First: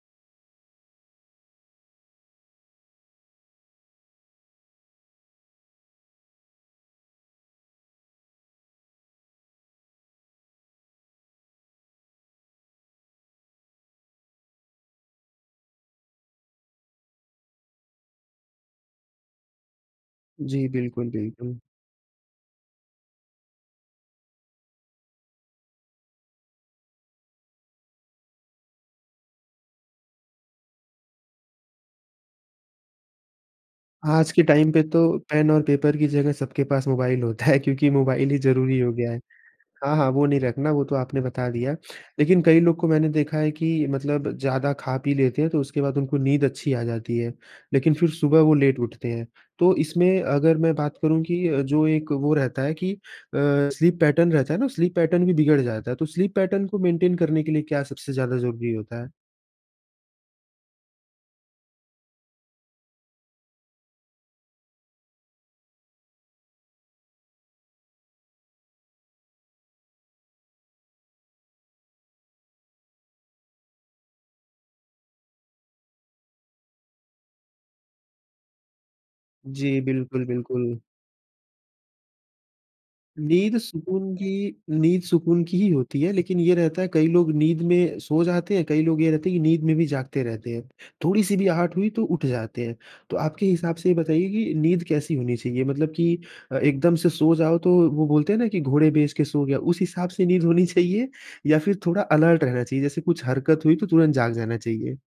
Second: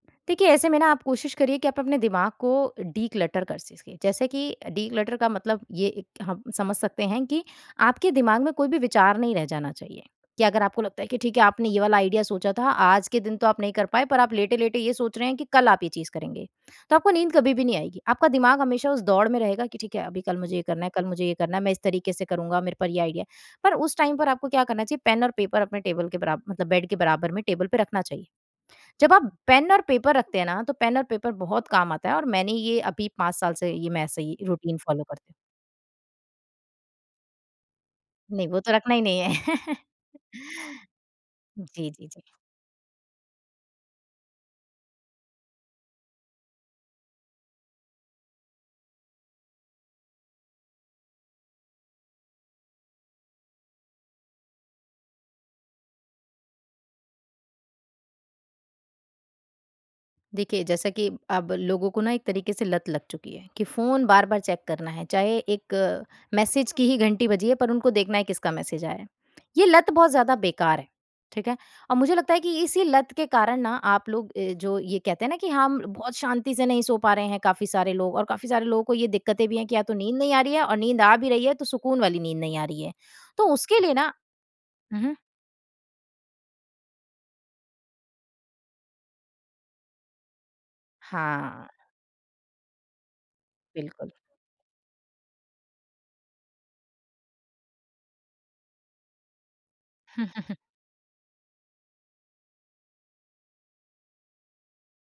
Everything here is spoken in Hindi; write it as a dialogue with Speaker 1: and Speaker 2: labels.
Speaker 1: देखिए, ऐसे में ना आप कोशिश करिए कि आप अपने दिमाग को डि-क्लटर कर सिस के। जैसे कि डि-क्लटर का मतलब ये, एक हम समझ सकते हैं कि आपके दिमाग में कोई भी विचार नहीं रह जाना चाहिए। कि अगर आपको लगता है कि ठीक है, आपने ये वाला आइडिया सोचा था आज के दिन, तो आप नहीं कर पाए। पर आप लेटे-लेटे ये सोच रहे हैं कि कल आप ये चीज़ करेंगे। तो आपको नींद कभी भी नहीं आएगी। आपका दिमाग हमेशा उस दौड़ में रहेगा कि ठीक है, अभी कल मुझे ये
Speaker 2: जी,
Speaker 1: करना है, कल
Speaker 2: बिल्कुल,
Speaker 1: मुझे ये
Speaker 2: बिल्कुल।
Speaker 1: करना है। मैं इस तरीके से करूँगा, मेरे पर ये आइडिया है। पर उस टाइम पर आपको क्या करना चाहिए? पेन और पेपर अपने टेबल के बराबर मतलब बेड के बराबर में, टेबल पे रखना चाहिए। जब आप पेन और पेपर रखते हैं ना, तो पेन और पेपर बहुत काम आता हैं। और मैंने ये अभी 5 साल से ये मैं ऐसे
Speaker 2: आज
Speaker 1: ही
Speaker 2: के टाइम
Speaker 1: रूटीन
Speaker 2: पे तो
Speaker 1: फॉलो करती हूँ।
Speaker 2: पेन और पेपर की जगह सबके पास मोबाइल होता है। क्योंकि मोबाइल ही
Speaker 1: नहीं, वो तो
Speaker 2: ज़रूरी हो
Speaker 1: रखना ही
Speaker 2: गया है।
Speaker 1: नहीं है।
Speaker 2: हाँ, हाँ, वो नहीं रखना वो तो आपने बता दिया।
Speaker 1: जी, जी, जी।
Speaker 2: लेकिन कई लोग को मैंने देखा है कि मतलब ज़्यादा खा-पी लेते हैं, तो उसके बाद उनको नींद अच्छी आ जाती है। लेकिन फिर सुबह वो लेट उठते हैं। तो इसमें अगर मैं बात करूँ कि जो एक वो रहता है कि अ, स्लीप पैटर्न रहता है ना, स्लीप पैटर्न भी बिगड़ जाता है। तो स्लीप पैटर्न को मेंटेन करने के लिए क्या सबसे ज़्यादा ज़रूरी होता है?
Speaker 1: देखिए, जैसा कि अब लोगों को ना एक तरीक़े से लत लग चुकी है कि फ़ोन बार-बार चेक करना है, चाहे 1 मैसेज की ही घंटी बजी है, पर उनको देखना है किसका मैसेज आया है। ये लत बहुत ज़्यादा बेक़ार है, ठीक है? और मुझे लगता है कि इसी लत के कारण ना आप लोग अ, जो ये कहते हैं ना कि हाँ, म बहुत शांति से नहीं सो पा रहे हैं, काफ़ी सारे लोग और काफ़ी सारे लोगों को ये दिक़्क़तें भी हैं कि
Speaker 2: जी,
Speaker 1: या तो नींद
Speaker 2: बिल्कुल,
Speaker 1: नहीं आ रही है और
Speaker 2: बिल्कुल।
Speaker 1: नींद आ भी रही है, तो सुकून वाली नींद नहीं आ रही है। तो
Speaker 2: नींद
Speaker 1: उसके लिए ना
Speaker 2: सुकून की
Speaker 1: हुँ,
Speaker 2: नींद
Speaker 1: हुँ।
Speaker 2: सुकून की ही होती है, लेकिन ये रहता है, कई लोग नींद में सो जाते हैं, कई लोग ये रहता है कि नींद में भी जागते रहते हैं। थोड़ी सी भी
Speaker 1: हाँ।
Speaker 2: आहट हुई तो उठ जाते हैं। तो आपके हिसाब से ये
Speaker 1: बिल्कुल।
Speaker 2: बताइए कि नींद कैसी होनी चाहिए? मतलब कि एकदम से सो जाओ, तो वो बोलते हैं ना कि, "घोड़े बेच के सो गया।" उस हिसाब से नींद होनी चाहिए या फिर थोड़ा अलर्ट रहना चाहिए जैसे कुछ हरकत हुई, तो तुरंत जाग जाना चाहिए।